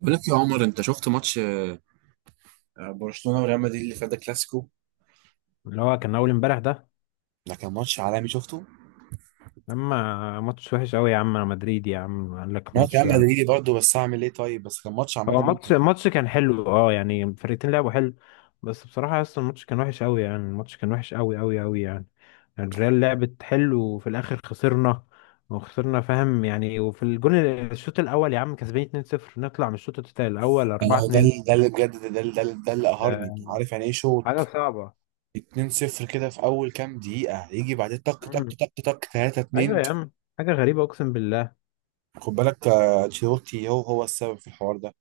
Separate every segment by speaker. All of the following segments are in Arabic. Speaker 1: بقول لك يا عمر، انت شفت ماتش برشلونة وريال مدريد اللي فات ده كلاسيكو.
Speaker 2: اللي هو كان اول امبارح ده.
Speaker 1: ده كان ماتش عالمي شفته.
Speaker 2: اما ماتش وحش قوي يا عم، انا مدريد يا عم، قال لك
Speaker 1: انا
Speaker 2: ماتش
Speaker 1: كان
Speaker 2: هو.
Speaker 1: مدريدي برضه، بس اعمل ايه؟ طيب بس كان ماتش عامه ممتع.
Speaker 2: ماتش كان حلو، اه يعني الفرقتين لعبوا حلو. بس بصراحة اصلا الماتش كان وحش قوي، يعني الماتش كان وحش قوي قوي قوي يعني. الريال لعبت حلو وفي الاخر خسرنا وخسرنا فاهم يعني. وفي الجون الشوط الاول يا عم كسبانين 2-0، نطلع من الشوط التاني الاول
Speaker 1: انا هو ده
Speaker 2: 4-2.
Speaker 1: اللي- ده اللي بجد ده ده اللي- ده اللي ده اللي قهرني.
Speaker 2: ده
Speaker 1: انت عارف يعني ايه شوط
Speaker 2: حاجة صعبة.
Speaker 1: 2-0 كده في اول كام دقيقه، يجي بعدين طق طق
Speaker 2: مم.
Speaker 1: طق طق
Speaker 2: ايوه
Speaker 1: 3-2؟
Speaker 2: يا عم، حاجة غريبة اقسم بالله.
Speaker 1: خد بالك، انشيلوتي هو السبب في الحوار ده.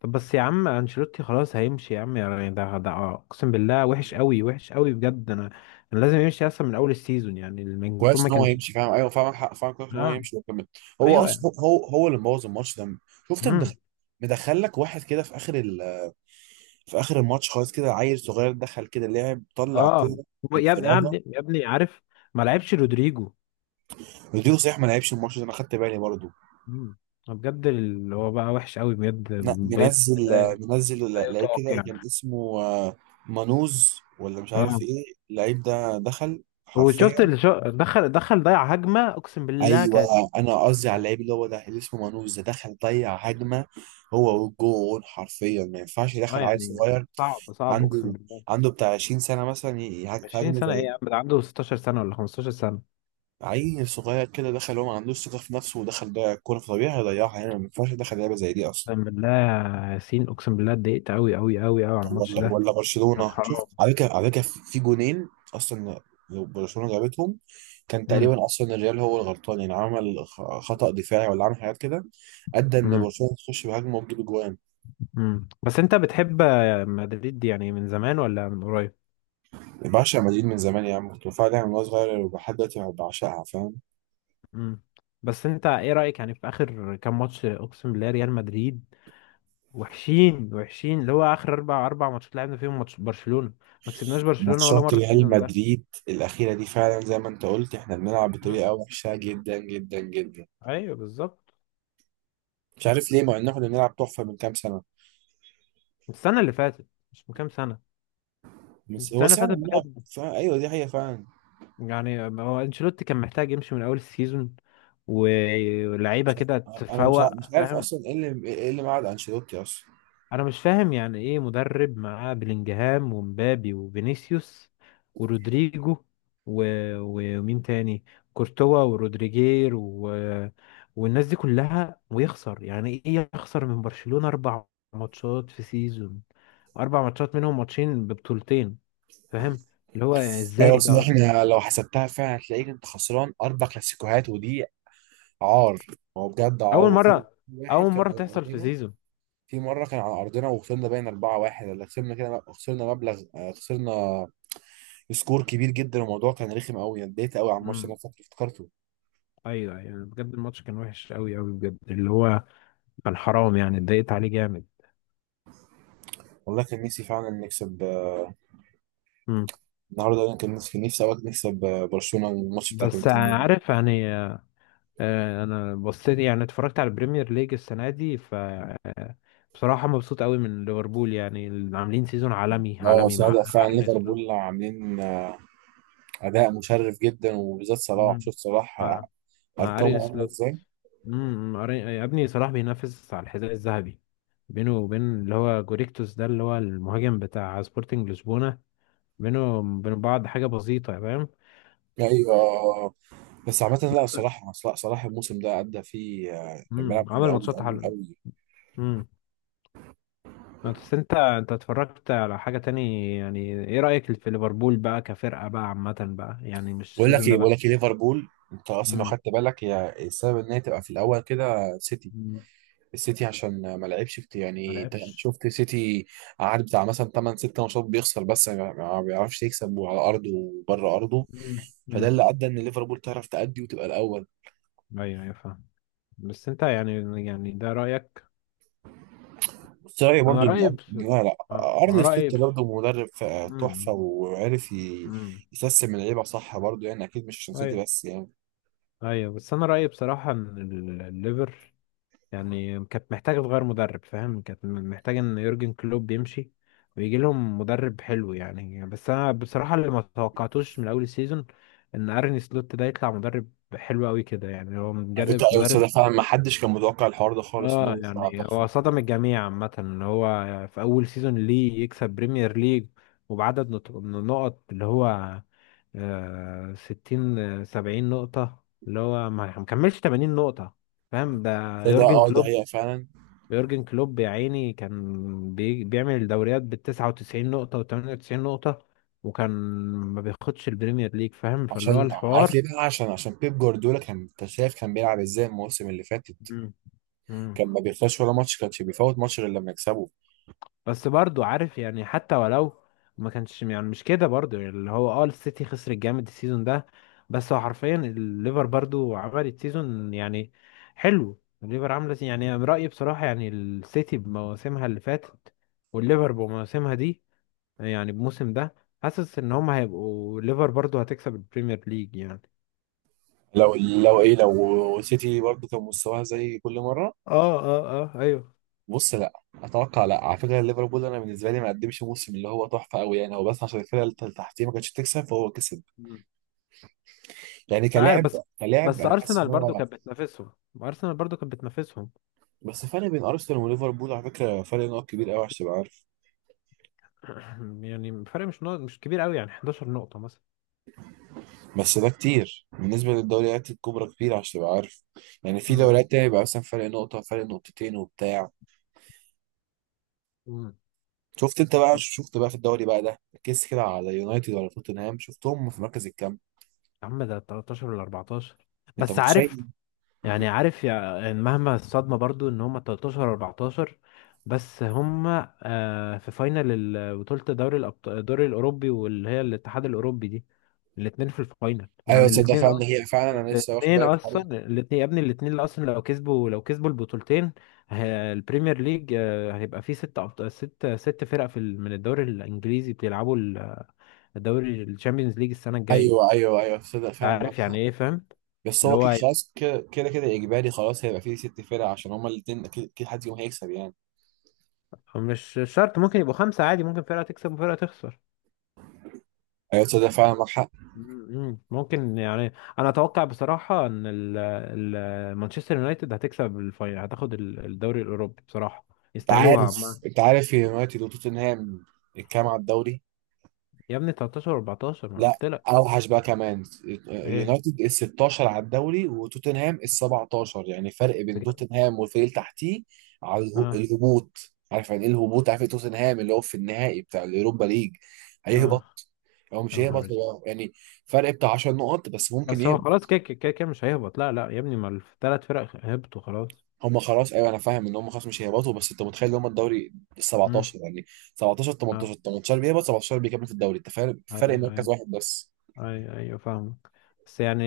Speaker 2: طب بس يا عم انشيلوتي خلاص هيمشي يا عم يعني، ده اقسم بالله وحش قوي وحش قوي بجد. انا لازم يمشي اصلا من اول السيزون يعني، المفروض
Speaker 1: كويس
Speaker 2: ما
Speaker 1: ان هو
Speaker 2: كانش.
Speaker 1: يمشي، فاهم؟ ايوه، فاهم حق. فاهم كويس ان هو
Speaker 2: اه.
Speaker 1: يمشي وكمل. هو
Speaker 2: ايوه.
Speaker 1: اصلا هو اللي مبوظ الماتش ده. شفت مدخل؟
Speaker 2: امم.
Speaker 1: مدخل لك واحد كده في اخر، في اخر الماتش خالص، كده عيل صغير دخل كده لعب طلع
Speaker 2: اه.
Speaker 1: كوره
Speaker 2: هو يا ابني يا
Speaker 1: انفرادة.
Speaker 2: ابني يا ابني عارف، ما لعبش رودريجو.
Speaker 1: رودريجو صحيح ما لعبش الماتش ده، انا خدت بالي برضه.
Speaker 2: امم. بجد اللي هو بقى وحش قوي بجد. بيت
Speaker 1: منزل، منزل
Speaker 2: لا
Speaker 1: لعيب
Speaker 2: يطاق
Speaker 1: كده
Speaker 2: يعني.
Speaker 1: كان اسمه مانوز، ولا مش
Speaker 2: اه،
Speaker 1: عارف ايه. اللعيب ده دخل حرفيا.
Speaker 2: وشفت اللي دخل، دخل ضيع هجمة اقسم بالله
Speaker 1: ايوه،
Speaker 2: كانت.
Speaker 1: انا قصدي على
Speaker 2: كانت-
Speaker 1: اللعيب اللي هو ده اللي اسمه مانوز ده، دخل ضيع هجمه هو والجون. حرفيا ما ينفعش
Speaker 2: اه
Speaker 1: يدخل عيل
Speaker 2: يعني
Speaker 1: صغير
Speaker 2: صعب صعب اقسم
Speaker 1: عنده،
Speaker 2: بالله.
Speaker 1: عنده بتاع 20 سنه مثلا
Speaker 2: 20
Speaker 1: يهاجمه
Speaker 2: سنة ايه
Speaker 1: زي
Speaker 2: يا عم؟ ده عنده 16 سنة ولا 15 سنة.
Speaker 1: عيل صغير كده. دخل، هو ما عندوش ثقة في نفسه، ودخل ده الكورة في طبيعي هيضيعها يعني. ما ينفعش يدخل لعبة زي دي أصلا.
Speaker 2: اقسم بالله يا ياسين، اقسم بالله اتضايقت قوي قوي قوي قوي على
Speaker 1: طب
Speaker 2: الماتش
Speaker 1: ولا
Speaker 2: ده.
Speaker 1: ولا
Speaker 2: كان
Speaker 1: برشلونة، شوف
Speaker 2: حرام.
Speaker 1: على فكرة، على فكرة في جونين أصلا لو برشلونة جابتهم، كان
Speaker 2: امم.
Speaker 1: تقريبا أصلا الريال هو الغلطان. يعني عمل خطأ دفاعي ولا عمل حاجات كده أدى إن
Speaker 2: امم.
Speaker 1: برشلونة تخش بهجمة وتجيب جوان.
Speaker 2: بس انت بتحب مدريد يعني من زمان ولا من قريب؟
Speaker 1: بعشق مدريد من زمان يا عم، كنت بتفرج عليها من وأنا صغير ولحد دلوقتي بعشقها، فاهم.
Speaker 2: امم. بس انت ايه رايك يعني في اخر كام ماتش؟ اقسم بالله ريال مدريد وحشين وحشين، اللي هو اخر اربع ماتشات لعبنا فيهم ماتش برشلونه، ما كسبناش برشلونه ولا
Speaker 1: ماتشات
Speaker 2: مره
Speaker 1: ريال
Speaker 2: السيزون ده.
Speaker 1: مدريد الأخيرة دي فعلا زي ما أنت قلت، إحنا بنلعب
Speaker 2: امم.
Speaker 1: بطريقة وحشة جدا جدا جدا.
Speaker 2: ايوه بالظبط.
Speaker 1: مش عارف ليه، مع ان احنا كنا بنلعب تحفه من كام سنه.
Speaker 2: السنه اللي فاتت، مش من كام سنه،
Speaker 1: بس هو
Speaker 2: السنه اللي
Speaker 1: صعب
Speaker 2: فاتت
Speaker 1: الملعب.
Speaker 2: بجد.
Speaker 1: فعلا ايوه، دي حقيقه فعلا.
Speaker 2: يعني هو انشيلوتي كان محتاج يمشي من اول السيزون ولعيبه
Speaker 1: مش
Speaker 2: كده
Speaker 1: ع- انا مش ع-
Speaker 2: تفوق
Speaker 1: مش عارف
Speaker 2: فاهم.
Speaker 1: اصلا ايه اللي معاد انشيلوتي اصلا.
Speaker 2: انا مش فاهم، يعني ايه مدرب معاه بلينجهام ومبابي وفينيسيوس ورودريجو و ومين تاني، كورتوا ورودريجير و والناس دي كلها ويخسر، يعني ايه يخسر من برشلونة اربع ماتشات في سيزون، اربع ماتشات منهم ماتشين ببطولتين؟ فاهم. اللي هو يعني ازاي
Speaker 1: ايوه بس
Speaker 2: ده
Speaker 1: احنا لو حسبتها فعلا هتلاقيك انت خسران اربع كلاسيكوهات، ودي عار. هو بجد
Speaker 2: اول
Speaker 1: عار. وفي
Speaker 2: مرة،
Speaker 1: واحد
Speaker 2: اول
Speaker 1: كان
Speaker 2: مرة
Speaker 1: على
Speaker 2: تحصل في
Speaker 1: ارضنا،
Speaker 2: سيزون.
Speaker 1: في مره كان على ارضنا وخسرنا باين 4-1، ولا خسرنا كده خسرنا مبلغ، خسرنا سكور كبير جدا. الموضوع كان رخم قوي، اتضايقت قوي على الماتش انا
Speaker 2: امم.
Speaker 1: فاكر افتكرته.
Speaker 2: ايوه ايوه بجد الماتش كان وحش قوي قوي بجد، اللي هو كان حرام يعني، اتضايقت عليه جامد.
Speaker 1: والله كان نفسي فعلا نكسب
Speaker 2: امم.
Speaker 1: النهارده. انا كان نفسي، نفسي اوقات نكسب برشلونه الماتش بتاع
Speaker 2: بس
Speaker 1: كنت.
Speaker 2: عارف يعني، انا بصيت يعني، اتفرجت على البريمير ليج السنه دي ف بصراحه مبسوط قوي من ليفربول، يعني اللي عاملين سيزون عالمي
Speaker 1: اه
Speaker 2: عالمي
Speaker 1: بس لا،
Speaker 2: مع
Speaker 1: فعلا
Speaker 2: ارني سلوت.
Speaker 1: ليفربول عاملين اداء مشرف جدا، وبالذات صلاح.
Speaker 2: مم.
Speaker 1: شفت صلاح
Speaker 2: مع مع ارني
Speaker 1: ارقامه عامله
Speaker 2: سلوت.
Speaker 1: ازاي؟
Speaker 2: امم. يا ابني صلاح بينافس على الحذاء الذهبي، بينه وبين اللي هو جوريكتوس ده اللي هو المهاجم بتاع سبورتنج لشبونه. بينه وبين بعض حاجه بسيطه فاهم.
Speaker 1: ايوه بس عامه، لا صلاح، لا صلاح الموسم ده ادى فيه كان
Speaker 2: امم،
Speaker 1: بيلعب حلو
Speaker 2: عمل
Speaker 1: قوي
Speaker 2: ماتشات
Speaker 1: قوي
Speaker 2: حلوة.
Speaker 1: قوي.
Speaker 2: امم. بس انت اتفرجت على حاجة تاني؟ يعني ايه رأيك في ليفربول بقى كفرقة بقى عامة بقى، يعني مش
Speaker 1: بقول لك
Speaker 2: السيزون ده
Speaker 1: ايه بقول لك
Speaker 2: بس؟
Speaker 1: ايه ليفربول انت اصلا لو
Speaker 2: امم.
Speaker 1: خدت بالك هي السبب ان هي تبقى في الاول كده. سيتي،
Speaker 2: امم.
Speaker 1: السيتي عشان ما لعبش كتير.
Speaker 2: ما
Speaker 1: يعني انت
Speaker 2: لعبش.
Speaker 1: شفت سيتي قعد بتاع مثلا 8 6 ماتشات بيخسر، بس ما بيعرفش يكسب، وعلى ارضه وبره ارضه.
Speaker 2: امم.
Speaker 1: فده
Speaker 2: امم.
Speaker 1: اللي ادى ان ليفربول تعرف تأدي وتبقى الاول.
Speaker 2: ايوه ايوه فاهم. بس انت يعني، يعني ده رأيك.
Speaker 1: بس رايي
Speaker 2: انا
Speaker 1: برضو ان
Speaker 2: رأيي بس.
Speaker 1: لا، لا،
Speaker 2: اه،
Speaker 1: ارن
Speaker 2: رأيي
Speaker 1: سلوت
Speaker 2: بس.
Speaker 1: برضو مدرب تحفه،
Speaker 2: امم.
Speaker 1: وعرف
Speaker 2: امم.
Speaker 1: يسيستم اللعيبه صح برضو، يعني اكيد مش عشان سيتي
Speaker 2: ايوه
Speaker 1: بس يعني.
Speaker 2: ايوه. بس انا رأيي بصراحة ان الليفر يعني كانت محتاجة تغير مدرب، فاهم؟ كانت محتاجة ان يورجن كلوب يمشي ويجي لهم مدرب حلو يعني. بس انا بصراحة اللي ما توقعتوش من اول السيزون ان ارني سلوت ده يطلع مدرب حلو قوي كده يعني، هو
Speaker 1: على فكره
Speaker 2: مدرب
Speaker 1: أيوة، بس
Speaker 2: مدرب
Speaker 1: ده فعلا ما حدش كان متوقع الحوار ده خالص ان
Speaker 2: اه
Speaker 1: هو يطلع
Speaker 2: يعني هو
Speaker 1: تحفه.
Speaker 2: صدم الجميع عامة، ان هو في اول سيزون ليه يكسب بريمير ليج وبعدد نقط، اللي هو ستين سبعين نقطة، اللي هو ما مكملش تمانين نقطة فاهم ده.
Speaker 1: ده ده
Speaker 2: يورجن
Speaker 1: اه ده
Speaker 2: كلوب،
Speaker 1: هي فعلا.
Speaker 2: يورجن كلوب يا عيني كان بيعمل الدوريات بال 99 نقطة و 98 نقطة، وكان ما بياخدش البريمير ليج فاهم، فاللي هو
Speaker 1: عشان عارف
Speaker 2: الحوار.
Speaker 1: ليه بقى؟ عشان بيب جوارديولا. كان انت شايف كان بيلعب ازاي الموسم اللي فاتت؟
Speaker 2: مم. مم.
Speaker 1: كان ما بيخسرش ولا ماتش، كانش بيفوت ماتش غير لما يكسبه.
Speaker 2: بس برضو عارف يعني، حتى ولو ما كانش، يعني مش كده برضو يعني، اللي هو اه السيتي خسر الجامد السيزون ده، بس هو حرفيا الليفر برضو عملت سيزون يعني حلو. الليفر عاملة يعني أنا رأيي بصراحة، يعني السيتي بمواسمها اللي فاتت والليفر بمواسمها دي، يعني الموسم ده حاسس ان هم هيبقوا ليفر برضو هتكسب البريمير ليج يعني.
Speaker 1: لو ايه، لو سيتي برضه كان مستواها زي كل مره.
Speaker 2: اه اه. اه ايوه.
Speaker 1: بص لا، اتوقع لا، على فكره ليفربول انا بالنسبه لي ما قدمش موسم اللي هو تحفه قوي يعني. هو بس عشان الفرقه اللي تحتيه ما كانتش تكسب فهو كسب
Speaker 2: مم.
Speaker 1: يعني
Speaker 2: مش عارف
Speaker 1: كلاعب.
Speaker 2: بس.
Speaker 1: كلاعب
Speaker 2: بس
Speaker 1: انا حاسس ان
Speaker 2: ارسنال برضو
Speaker 1: هو.
Speaker 2: كانت بتنافسهم، ارسنال برضو كانت بتنافسهم.
Speaker 1: بس فرق بين ارسنال وليفربول على فكره فرق نقط كبير قوي عشان تبقى عارف.
Speaker 2: يعني الفرق مش نقط مش كبير قوي يعني، 11 نقطة مثلا.
Speaker 1: بس ده كتير بالنسبة للدوريات الكبرى، كتير عشان تبقى عارف. يعني في
Speaker 2: مم.
Speaker 1: دوريات تانية بيبقى مثلا فرق نقطة، فرق نقطتين وبتاع.
Speaker 2: مم.
Speaker 1: شفت انت بقى
Speaker 2: طب
Speaker 1: شفت بقى في الدوري بقى ده، ركزت كده على يونايتد ولا توتنهام شفتهم في مركز الكام؟
Speaker 2: يا عم ده 13 ولا 14؟
Speaker 1: انت
Speaker 2: بس عارف
Speaker 1: متخيل؟
Speaker 2: يعني، عارف يعني مهما الصدمة برضو ان هم 13 14، بس هم في فاينل بطولة دوري الأبطال، الدوري الأوروبي، واللي هي الاتحاد الأوروبي دي. الاتنين في الفاينل
Speaker 1: ايوه
Speaker 2: يعني،
Speaker 1: تصدق،
Speaker 2: الاتنين
Speaker 1: فعلا
Speaker 2: أصلا،
Speaker 1: هي فعلا انا لسه واخد
Speaker 2: الاتنين
Speaker 1: بالي من الحوار
Speaker 2: أصلا،
Speaker 1: ده.
Speaker 2: الاتنين يا ابني الاتنين، اللي أصلا لو كسبوا، لو كسبوا البطولتين، البريمير ليج هيبقى فيه ست ست فرق في من الدوري الإنجليزي بيلعبوا الدوري الشامبيونز ليج السنة الجاية.
Speaker 1: ايوه ايوه ايوه، تصدق فعلا معاك
Speaker 2: عارف يعني
Speaker 1: حق.
Speaker 2: إيه، فاهم؟
Speaker 1: بس
Speaker 2: اللي
Speaker 1: هو كده
Speaker 2: هو
Speaker 1: خلاص، كده كده كده اجباري خلاص هيبقى فيه ست فرق، عشان هما الاتنين اكيد اكيد حد يوم هيكسب يعني.
Speaker 2: مش شرط، ممكن يبقوا خمسة عادي، ممكن فرقة تكسب وفرقة تخسر.
Speaker 1: ايوه تصدق فعلا معاك حق.
Speaker 2: مم. ممكن يعني. انا اتوقع بصراحة ان مانشستر يونايتد هتكسب الفاينل، هتاخد الدوري الاوروبي بصراحة.
Speaker 1: انت
Speaker 2: يستاهلوها
Speaker 1: عارف،
Speaker 2: عم.
Speaker 1: انت عارف يونايتد وتوتنهام الكام على الدوري؟
Speaker 2: يا ابني 13 و14، ما أنا
Speaker 1: لا
Speaker 2: قلت لك.
Speaker 1: اوحش بقى كمان.
Speaker 2: ايه
Speaker 1: اليونايتد ال 16 على الدوري، وتوتنهام ال 17. يعني فرق بين
Speaker 2: بجد.
Speaker 1: توتنهام والفريق اللي تحتيه على
Speaker 2: اه.
Speaker 1: الهبوط. عارف يعني ايه الهبوط؟ عارف إيه؟ توتنهام اللي هو في النهائي بتاع اليوروبا ليج
Speaker 2: اه.
Speaker 1: هيهبط. هو
Speaker 2: يا
Speaker 1: مش
Speaker 2: نهار
Speaker 1: هيهبط
Speaker 2: أسود.
Speaker 1: هو يعني، فرق بتاع 10 نقط بس ممكن
Speaker 2: بس هو
Speaker 1: يهبط.
Speaker 2: خلاص كده كده كده مش هيهبط، لا لا يا ابني، ما الثلاث فرق هبطوا خلاص.
Speaker 1: هم خلاص، ايوه انا فاهم ان هم خلاص مش هيهبطوا، بس انت متخيل ان هم الدوري ال
Speaker 2: امم.
Speaker 1: 17 يعني؟ 17 18،
Speaker 2: اه.
Speaker 1: 18 بيهبط 17 بيكمل في الدوري، انت فارق فرق
Speaker 2: ايوه
Speaker 1: مركز
Speaker 2: أيوه.
Speaker 1: واحد بس.
Speaker 2: ايوه ايوه فاهمك. بس يعني،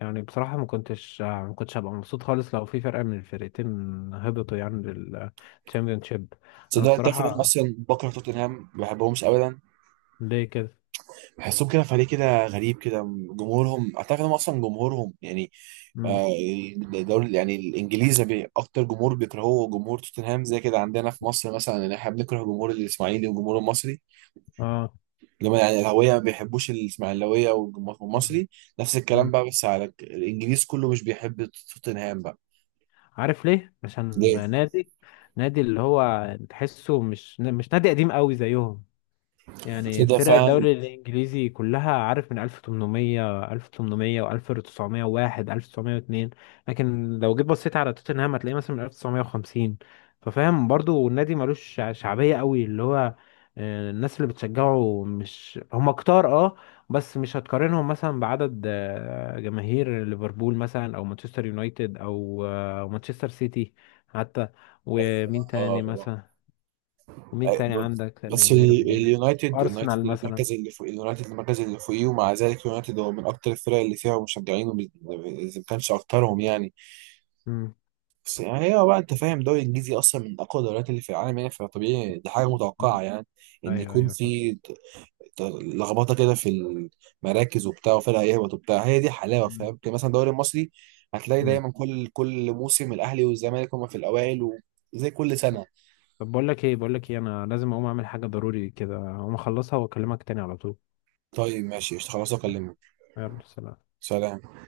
Speaker 2: يعني بصراحة ما كنتش هبقى مبسوط خالص لو في فرقة من الفرقتين هبطوا يعني للتشامبيونشيب. انا
Speaker 1: تصدق تعرف إن انا
Speaker 2: بصراحة،
Speaker 1: اصلا بكره توتنهام؟ ما بحبهمش ابدا.
Speaker 2: ليه كده؟
Speaker 1: بحسهم كده فريق كده غريب كده. جمهورهم اعتقد هم اصلا جمهورهم يعني،
Speaker 2: امم.
Speaker 1: آه، الدوري يعني الانجليزي اكتر جمهور بيكرهوه جمهور توتنهام. زي كده عندنا في مصر مثلا، يعني احنا بنكره جمهور الاسماعيلي والجمهور المصري
Speaker 2: اه.
Speaker 1: لما يعني الاهلاويه ما بيحبوش الاسماعيلاويه والجمهور المصري. نفس الكلام
Speaker 2: مم.
Speaker 1: بقى، بس على الانجليز كله مش بيحب توتنهام بقى.
Speaker 2: عارف ليه؟ عشان
Speaker 1: ليه
Speaker 2: نادي، اللي هو تحسه مش مش نادي قديم قوي زيهم. يعني
Speaker 1: كده
Speaker 2: فرق
Speaker 1: فعلا؟
Speaker 2: الدوري الإنجليزي كلها عارف من 1800 1800 و1901 1902، لكن لو جيت بصيت على توتنهام هتلاقيه مثلا من 1950، ففاهم برضو النادي ملوش شعبية قوي، اللي هو الناس اللي بتشجعه مش هم كتار. اه. بس مش هتقارنهم مثلا بعدد جماهير ليفربول مثلا، او مانشستر يونايتد، او مانشستر سيتي حتى.
Speaker 1: أيوة.
Speaker 2: ومين تاني
Speaker 1: آه.
Speaker 2: مثلا؟ ومين تاني
Speaker 1: بس
Speaker 2: عندك تاني جماهير كبيرة؟
Speaker 1: اليونايتد
Speaker 2: أرسنال مثلا.
Speaker 1: المركز اللي فوق، اليونايتد المركز اللي فوقيه، ومع ذلك اليونايتد هو من اكتر الفرق اللي فيها مشجعين اذا ما كانش اكترهم يعني.
Speaker 2: امم.
Speaker 1: بس يعني هو بقى انت فاهم الدوري الانجليزي اصلا من اقوى الدوريات اللي في العالم يعني، فطبيعي دي حاجه متوقعه يعني، ان
Speaker 2: أيوه
Speaker 1: يكون
Speaker 2: أيوه فاهم.
Speaker 1: في لخبطه كده في المراكز وبتاع، وفرق يهبط وبتاع، هي دي حلاوه
Speaker 2: مم.
Speaker 1: فاهم. يمكن مثلا الدوري المصري هتلاقي
Speaker 2: امم.
Speaker 1: دايما كل كل موسم الاهلي والزمالك هما في الاوائل، وزي كل سنه.
Speaker 2: طب بقول لك إيه، بقول لك إيه، أنا لازم أقوم أعمل حاجة ضروري كده، أقوم أخلصها وأكلمك تاني على طول.
Speaker 1: طيب ماشي قشطة، خلاص اكلمك.
Speaker 2: يلا سلام.
Speaker 1: سلام.